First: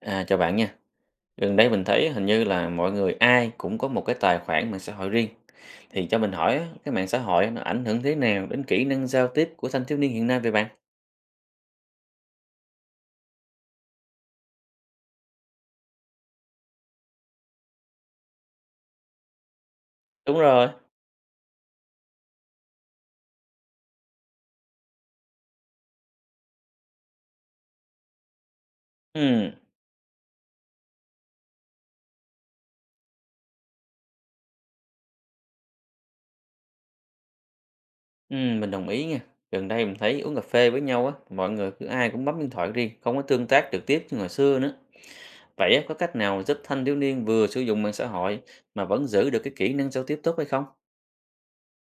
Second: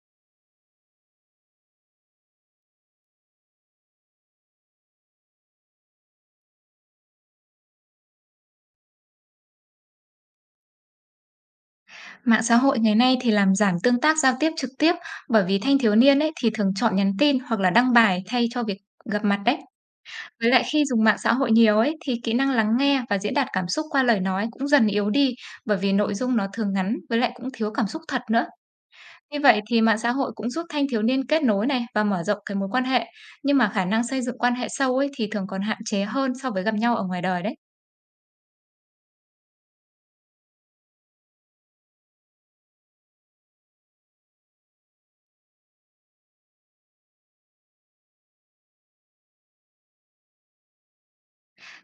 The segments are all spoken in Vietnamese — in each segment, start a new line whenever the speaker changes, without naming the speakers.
À, chào bạn nha. Gần đây mình thấy hình như là mọi người ai cũng có một cái tài khoản mạng xã hội riêng. Thì cho mình hỏi á, cái mạng xã hội nó ảnh hưởng thế nào đến kỹ năng giao tiếp của thanh thiếu niên hiện nay vậy bạn?
Mạng xã hội ngày nay thì làm giảm tương tác giao tiếp trực tiếp, bởi vì thanh thiếu niên ấy thì thường chọn nhắn tin hoặc là đăng bài thay cho việc gặp mặt đấy.
Đúng
Với lại
rồi.
khi dùng mạng xã hội nhiều ấy thì kỹ năng lắng nghe và diễn đạt cảm xúc qua lời nói cũng dần yếu đi, bởi vì nội dung nó thường ngắn với lại cũng thiếu cảm xúc thật nữa.
Ừ,
Như vậy thì mạng xã hội cũng giúp thanh thiếu niên kết nối này và mở rộng cái mối quan hệ, nhưng mà khả năng xây dựng quan hệ sâu ấy thì thường còn hạn chế hơn so với gặp nhau ở ngoài đời đấy.
ừ, mình đồng ý nha. Gần đây mình thấy uống cà phê với nhau á, mọi người cứ ai cũng bấm điện thoại riêng, không có tương tác trực tiếp như ngày xưa nữa. Vậy á, có cách nào giúp thanh thiếu niên vừa sử dụng mạng xã hội mà vẫn giữ được cái kỹ năng giao tiếp tốt hay không?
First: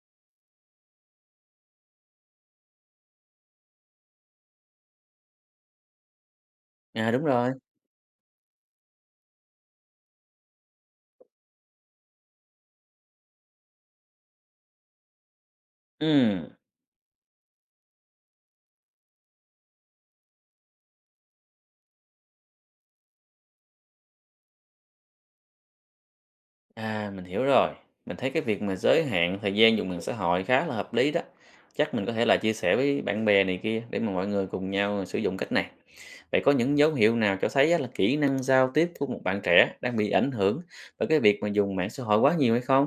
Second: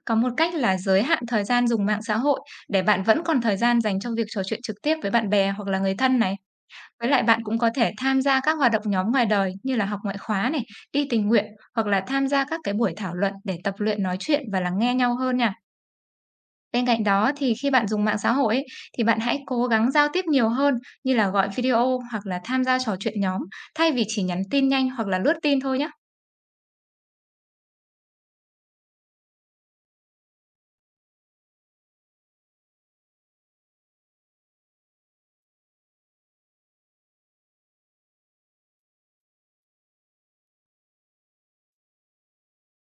Có một cách là giới hạn thời gian dùng mạng xã hội để bạn vẫn còn thời gian dành cho việc trò chuyện trực tiếp với bạn bè hoặc là người thân này. Với
À,
lại
đúng
bạn
rồi.
cũng có thể tham gia các hoạt động nhóm ngoài đời như là học ngoại khóa này, đi tình nguyện hoặc là tham gia các cái buổi thảo luận để tập luyện nói chuyện và lắng nghe nhau hơn nha.
Ừ.
Bên cạnh đó thì khi bạn dùng mạng xã hội ấy, thì bạn hãy cố gắng giao tiếp nhiều hơn như là gọi video hoặc là tham gia trò chuyện nhóm thay vì chỉ nhắn tin nhanh hoặc là lướt tin thôi nhé.
À, mình hiểu rồi. Mình thấy cái việc mà giới hạn thời gian dùng mạng xã hội khá là hợp lý đó. Chắc mình có thể là chia sẻ với bạn bè này kia để mà mọi người cùng nhau sử dụng cách này. Vậy có những dấu hiệu nào cho thấy á là kỹ năng giao tiếp của một bạn trẻ đang bị ảnh hưởng bởi cái việc mà dùng mạng xã hội quá nhiều hay không?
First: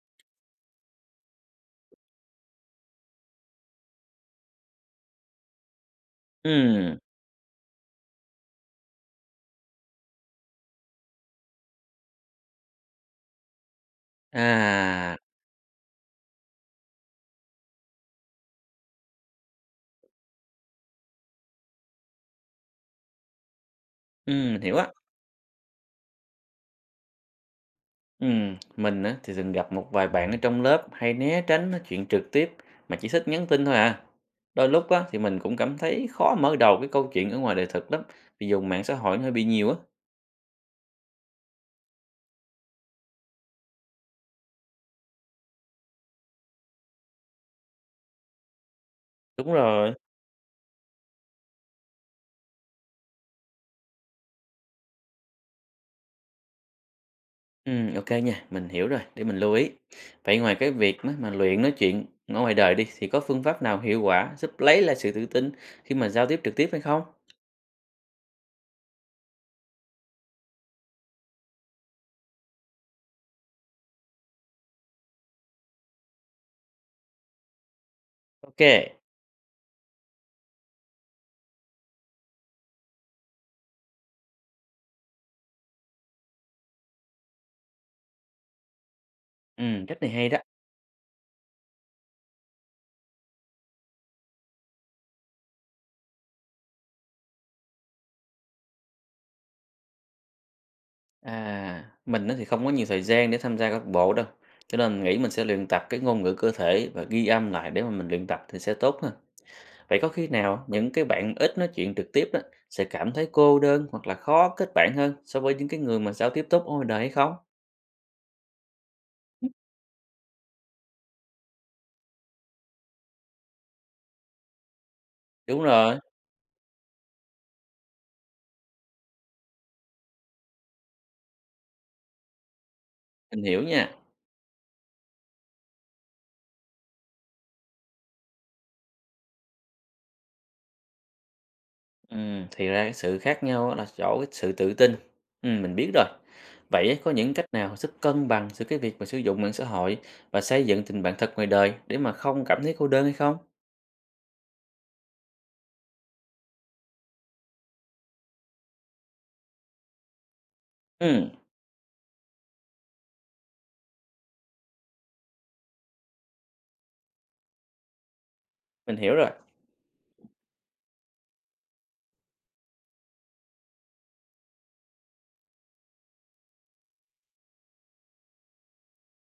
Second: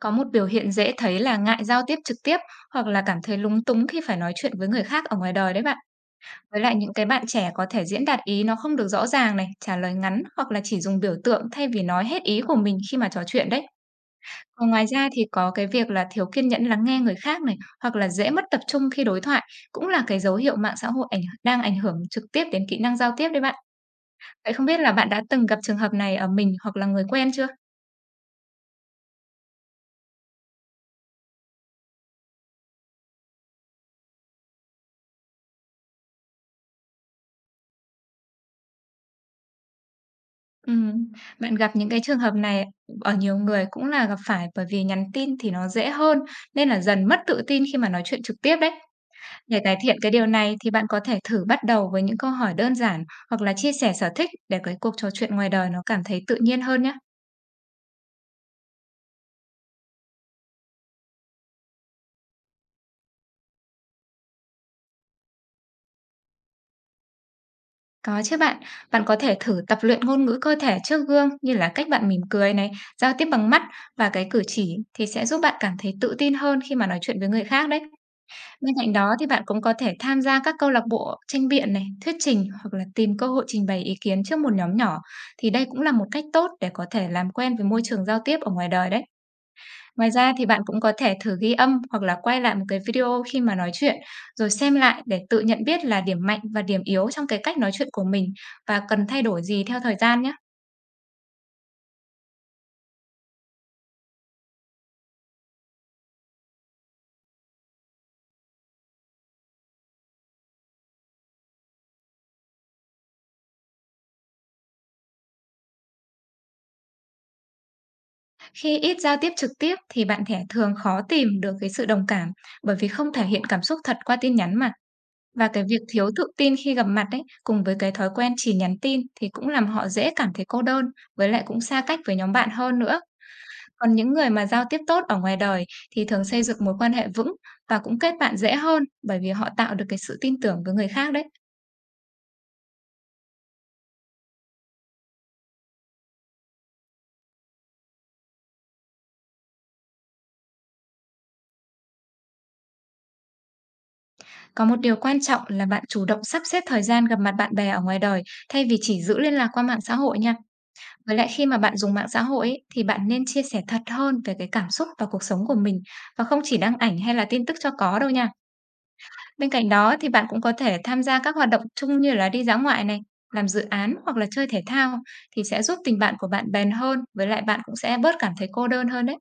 Có một biểu hiện dễ thấy là ngại giao tiếp trực tiếp hoặc là cảm thấy lúng túng khi phải nói chuyện với người khác ở ngoài đời đấy bạn. Với lại những
Ừ,
cái bạn trẻ có thể diễn đạt ý nó không được rõ ràng này, trả lời ngắn hoặc là chỉ dùng biểu tượng thay vì nói hết ý của mình khi mà trò chuyện đấy. Còn ngoài ra
à,
thì có cái việc là thiếu kiên nhẫn lắng nghe người khác này hoặc là dễ mất tập trung khi đối thoại cũng là cái dấu hiệu mạng xã hội đang ảnh hưởng trực tiếp đến kỹ năng giao tiếp đấy bạn. Vậy
mình
không
hiểu
biết
á.
là bạn đã từng gặp trường hợp này ở mình hoặc là người quen chưa?
Mình á, thì từng gặp một vài bạn ở trong lớp hay né tránh nói chuyện trực tiếp mà chỉ thích nhắn tin thôi à. Đôi lúc á, thì mình cũng cảm thấy khó mở đầu cái câu chuyện ở ngoài đời thực lắm vì dùng mạng xã hội nó hơi bị nhiều á.
Ừm, Bạn gặp những cái trường hợp này ở nhiều người cũng là gặp phải bởi vì nhắn tin thì nó dễ hơn, nên là dần mất tự tin khi mà nói chuyện trực tiếp đấy.
Đúng
Để cải
rồi.
thiện cái điều này thì bạn có thể thử bắt đầu với những câu hỏi đơn giản hoặc là chia sẻ sở thích để cái cuộc trò chuyện ngoài đời nó cảm thấy tự nhiên hơn nhé.
Ok nha, mình hiểu rồi, để mình lưu ý. Vậy ngoài cái việc mà luyện nói chuyện ở ngoài đời đi thì có phương pháp nào hiệu quả giúp lấy lại sự tự tin khi mà giao tiếp trực tiếp hay không?
Có chứ bạn, bạn có thể thử tập luyện ngôn ngữ cơ thể trước gương như là cách bạn mỉm cười này, giao tiếp bằng mắt và cái cử chỉ thì sẽ giúp bạn cảm thấy tự tin hơn khi mà nói chuyện với người khác đấy.
Ok,
Bên cạnh đó thì bạn cũng có thể tham gia các câu lạc bộ tranh biện này, thuyết trình hoặc là tìm cơ hội trình bày ý kiến trước một nhóm nhỏ. Thì đây cũng là một cách tốt để có thể làm quen với môi trường giao tiếp ở ngoài đời đấy.
cách này
Ngoài
hay
ra
đó.
thì bạn cũng có thể thử ghi âm hoặc là quay lại một cái video khi mà nói chuyện rồi xem lại để tự nhận biết là điểm mạnh và điểm yếu trong cái cách nói chuyện của mình và cần thay đổi gì theo thời gian nhé.
À, mình á thì không có nhiều thời gian để tham gia các bộ đâu. Cho nên mình nghĩ mình sẽ luyện tập cái ngôn ngữ cơ thể và ghi âm lại để mà mình luyện tập thì sẽ tốt hơn. Vậy có khi nào những cái bạn ít nói chuyện trực tiếp đó sẽ cảm thấy cô đơn hoặc là khó kết bạn hơn so với những cái người mà giao tiếp tốt ở ngoài đời hay không?
Khi ít giao tiếp trực tiếp thì bạn thẻ thường khó tìm được cái sự đồng cảm bởi vì không thể hiện cảm xúc thật qua tin nhắn mà. Và
Đúng
cái việc
rồi,
thiếu tự tin khi gặp mặt ấy, cùng với cái thói quen chỉ nhắn tin thì cũng làm họ dễ cảm thấy cô đơn, với lại cũng xa cách với nhóm bạn hơn nữa.
mình hiểu nha.
Còn những người mà giao tiếp tốt ở ngoài đời thì thường xây dựng mối quan hệ vững và cũng kết bạn dễ hơn bởi vì họ tạo được cái sự tin tưởng với người khác đấy.
Ừ, thì ra cái sự khác nhau á là chỗ cái sự tự tin. Ừ, mình biết rồi. Vậy á, có những cách nào giúp cân bằng giữa cái việc mà sử dụng mạng xã hội và xây dựng tình bạn thật ngoài đời để mà không cảm thấy cô đơn hay không?
Có một điều quan trọng là bạn chủ động sắp xếp thời gian gặp mặt bạn bè ở ngoài đời thay vì chỉ giữ liên lạc qua mạng xã hội nha. Với lại
Ừ.
khi mà bạn dùng mạng xã hội ấy, thì bạn nên chia sẻ thật hơn về cái cảm xúc và cuộc sống của mình và không chỉ đăng ảnh hay là tin tức cho có đâu nha.
Mình hiểu rồi.
Bên cạnh đó thì bạn cũng có thể tham gia các hoạt động chung như là đi dã ngoại này, làm dự án hoặc là chơi thể thao thì sẽ giúp tình bạn của bạn bền hơn, với lại bạn cũng sẽ bớt cảm thấy cô đơn hơn đấy.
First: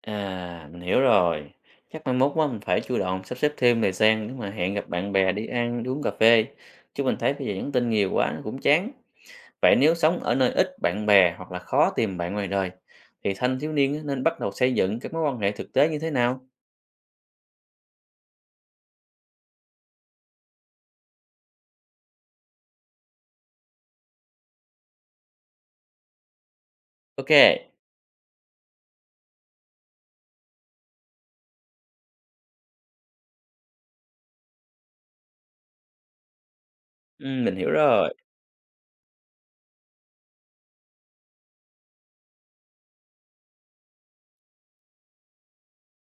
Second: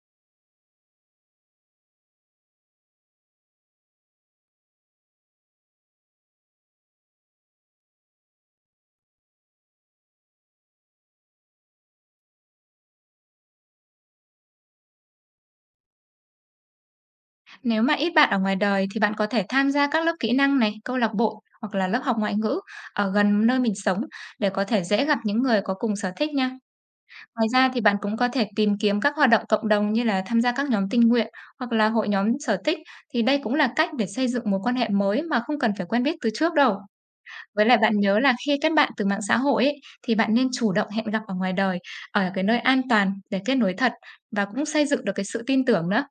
À, mình hiểu rồi. Chắc mai mốt á mình phải chủ động sắp xếp thêm thời gian để mà hẹn gặp bạn bè đi ăn, đi uống cà phê. Chứ mình thấy bây giờ nhắn tin nhiều quá nó cũng chán. Vậy nếu sống ở nơi ít bạn bè hoặc là khó tìm bạn ngoài đời, thì thanh thiếu niên á nên bắt đầu xây dựng các mối quan hệ thực tế như thế nào?
Nếu mà ít bạn ở ngoài đời thì bạn có thể tham gia các lớp kỹ năng này, câu lạc bộ hoặc là lớp học ngoại ngữ ở gần nơi mình sống để có thể dễ gặp những người có cùng sở thích nha. Ngoài ra
OK,
thì bạn cũng có thể tìm kiếm các hoạt động cộng đồng như là tham gia các nhóm tình nguyện hoặc là hội nhóm sở thích thì đây cũng là cách để xây dựng mối quan hệ mới mà không cần phải quen biết từ trước đâu.
mình
Với
hiểu
lại bạn
rồi.
nhớ là khi kết bạn từ mạng xã hội ấy, thì bạn nên chủ động hẹn gặp ở ngoài đời, ở cái nơi an toàn để kết nối thật và cũng xây dựng được cái sự tin tưởng nữa.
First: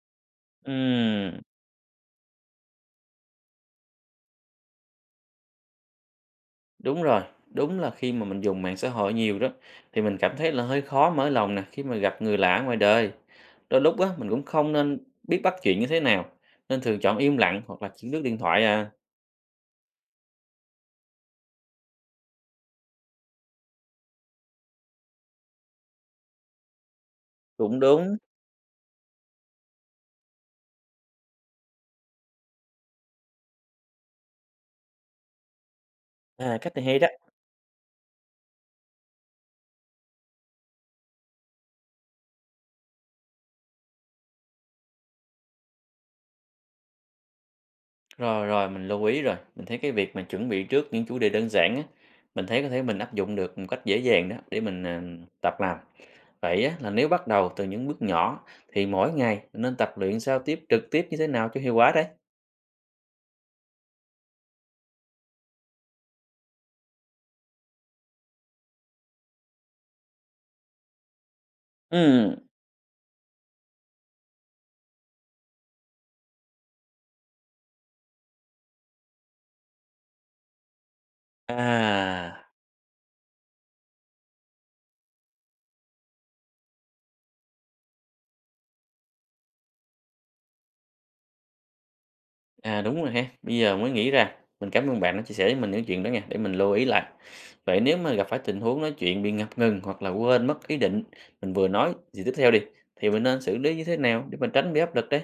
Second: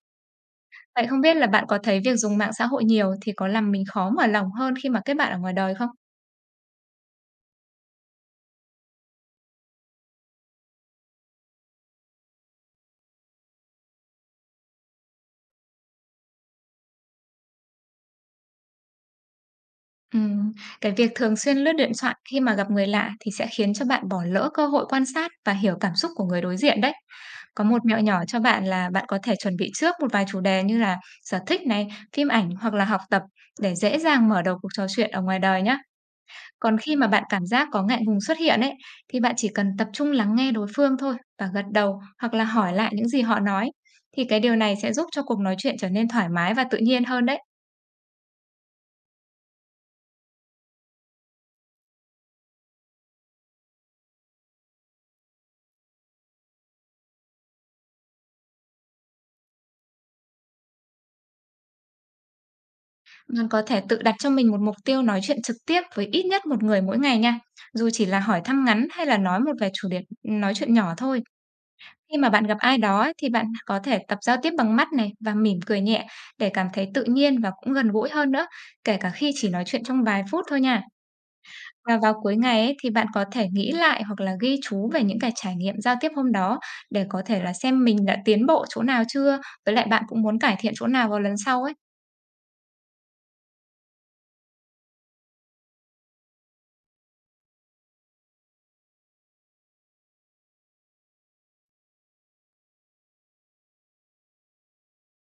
Vậy không biết
Ừm.
là bạn có thấy việc dùng mạng xã hội nhiều thì có làm mình khó mở lòng hơn khi mà kết bạn ở ngoài đời không?
Đúng rồi, đúng là khi mà mình dùng mạng xã hội nhiều đó thì mình cảm thấy là hơi khó mở lòng nè khi mà gặp người lạ ngoài đời. Đôi lúc á mình cũng không nên biết bắt chuyện như thế nào nên thường chọn im lặng hoặc là chuyển lướt điện thoại à.
Ừm, cái việc thường xuyên lướt điện thoại khi mà gặp người lạ thì sẽ khiến cho bạn bỏ lỡ cơ hội quan sát và hiểu cảm xúc của người đối diện đấy. Có
Cũng
một mẹo
đúng.
nhỏ cho bạn là bạn có thể chuẩn bị trước một vài chủ đề như là sở thích này, phim ảnh hoặc là học tập để dễ dàng mở đầu cuộc trò chuyện ở ngoài đời nhé.
À, cách
Còn
này
khi
hay
mà
đó.
bạn cảm giác có ngại ngùng xuất hiện ấy, thì bạn chỉ cần tập trung lắng nghe đối phương thôi và gật đầu hoặc là hỏi lại những gì họ nói. Thì cái điều này sẽ giúp cho cuộc nói chuyện trở nên thoải mái và tự nhiên hơn đấy.
Rồi rồi mình lưu ý rồi, mình thấy cái việc mà chuẩn bị trước những chủ đề đơn giản á, mình thấy có thể mình áp dụng được một cách dễ dàng đó để mình tập làm. Vậy á là nếu bắt đầu từ những bước nhỏ thì mỗi ngày mình nên tập luyện giao tiếp trực tiếp như thế nào cho hiệu quả đấy.
Bạn có thể tự đặt cho mình một mục tiêu nói chuyện trực tiếp với ít nhất một người mỗi ngày nha. Dù chỉ là hỏi thăm ngắn hay là nói một vài chủ đề nói chuyện nhỏ thôi. Khi mà
Ừ.
bạn gặp ai đó ấy, thì bạn có thể tập giao tiếp bằng mắt này và mỉm cười nhẹ để cảm thấy tự nhiên và cũng gần gũi hơn nữa, kể cả khi chỉ nói chuyện trong vài phút thôi nha. Và vào
À.
cuối ngày ấy, thì bạn có thể nghĩ lại hoặc là ghi chú về những cái trải nghiệm giao tiếp hôm đó để có thể là xem mình đã tiến bộ chỗ nào chưa, với lại bạn cũng muốn cải thiện chỗ nào vào lần sau ấy.
À, đúng rồi ha, bây giờ mới nghĩ ra. Mình cảm ơn bạn đã chia sẻ với mình những chuyện đó nha, để mình lưu ý lại. Vậy nếu mà gặp phải tình huống nói chuyện bị ngập ngừng hoặc là quên mất ý định mình vừa nói gì tiếp theo đi, thì mình nên xử lý như thế nào để mình tránh bị áp lực đấy?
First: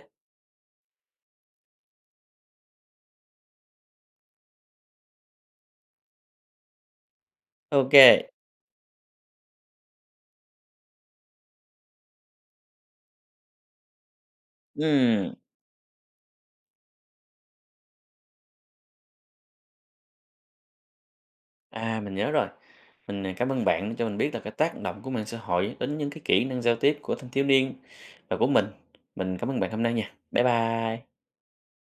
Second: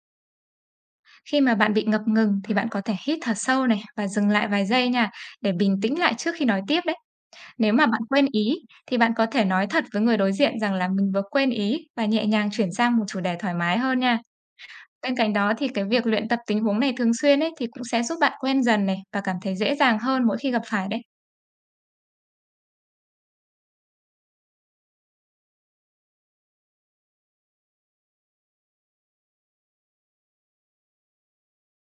Khi mà bạn bị ngập ngừng thì bạn có thể hít thở sâu này và dừng lại vài giây nha, để bình tĩnh lại trước khi nói tiếp đấy. Nếu mà bạn
Ok.
quên ý thì bạn có thể nói thật với người đối diện rằng là mình vừa quên ý và nhẹ nhàng chuyển sang một chủ đề thoải mái hơn nha. Bên
Ừm,
cạnh đó thì cái việc luyện tập tình huống này thường xuyên ấy thì cũng sẽ giúp bạn quen dần này và cảm thấy dễ dàng hơn mỗi khi gặp phải đấy.
mình nhớ rồi. Mình cảm ơn bạn đã cho mình biết là cái tác động của mạng xã hội đến những cái kỹ năng giao tiếp của thanh thiếu niên và của mình. Mình cảm ơn bạn hôm nay nha. Bye bye.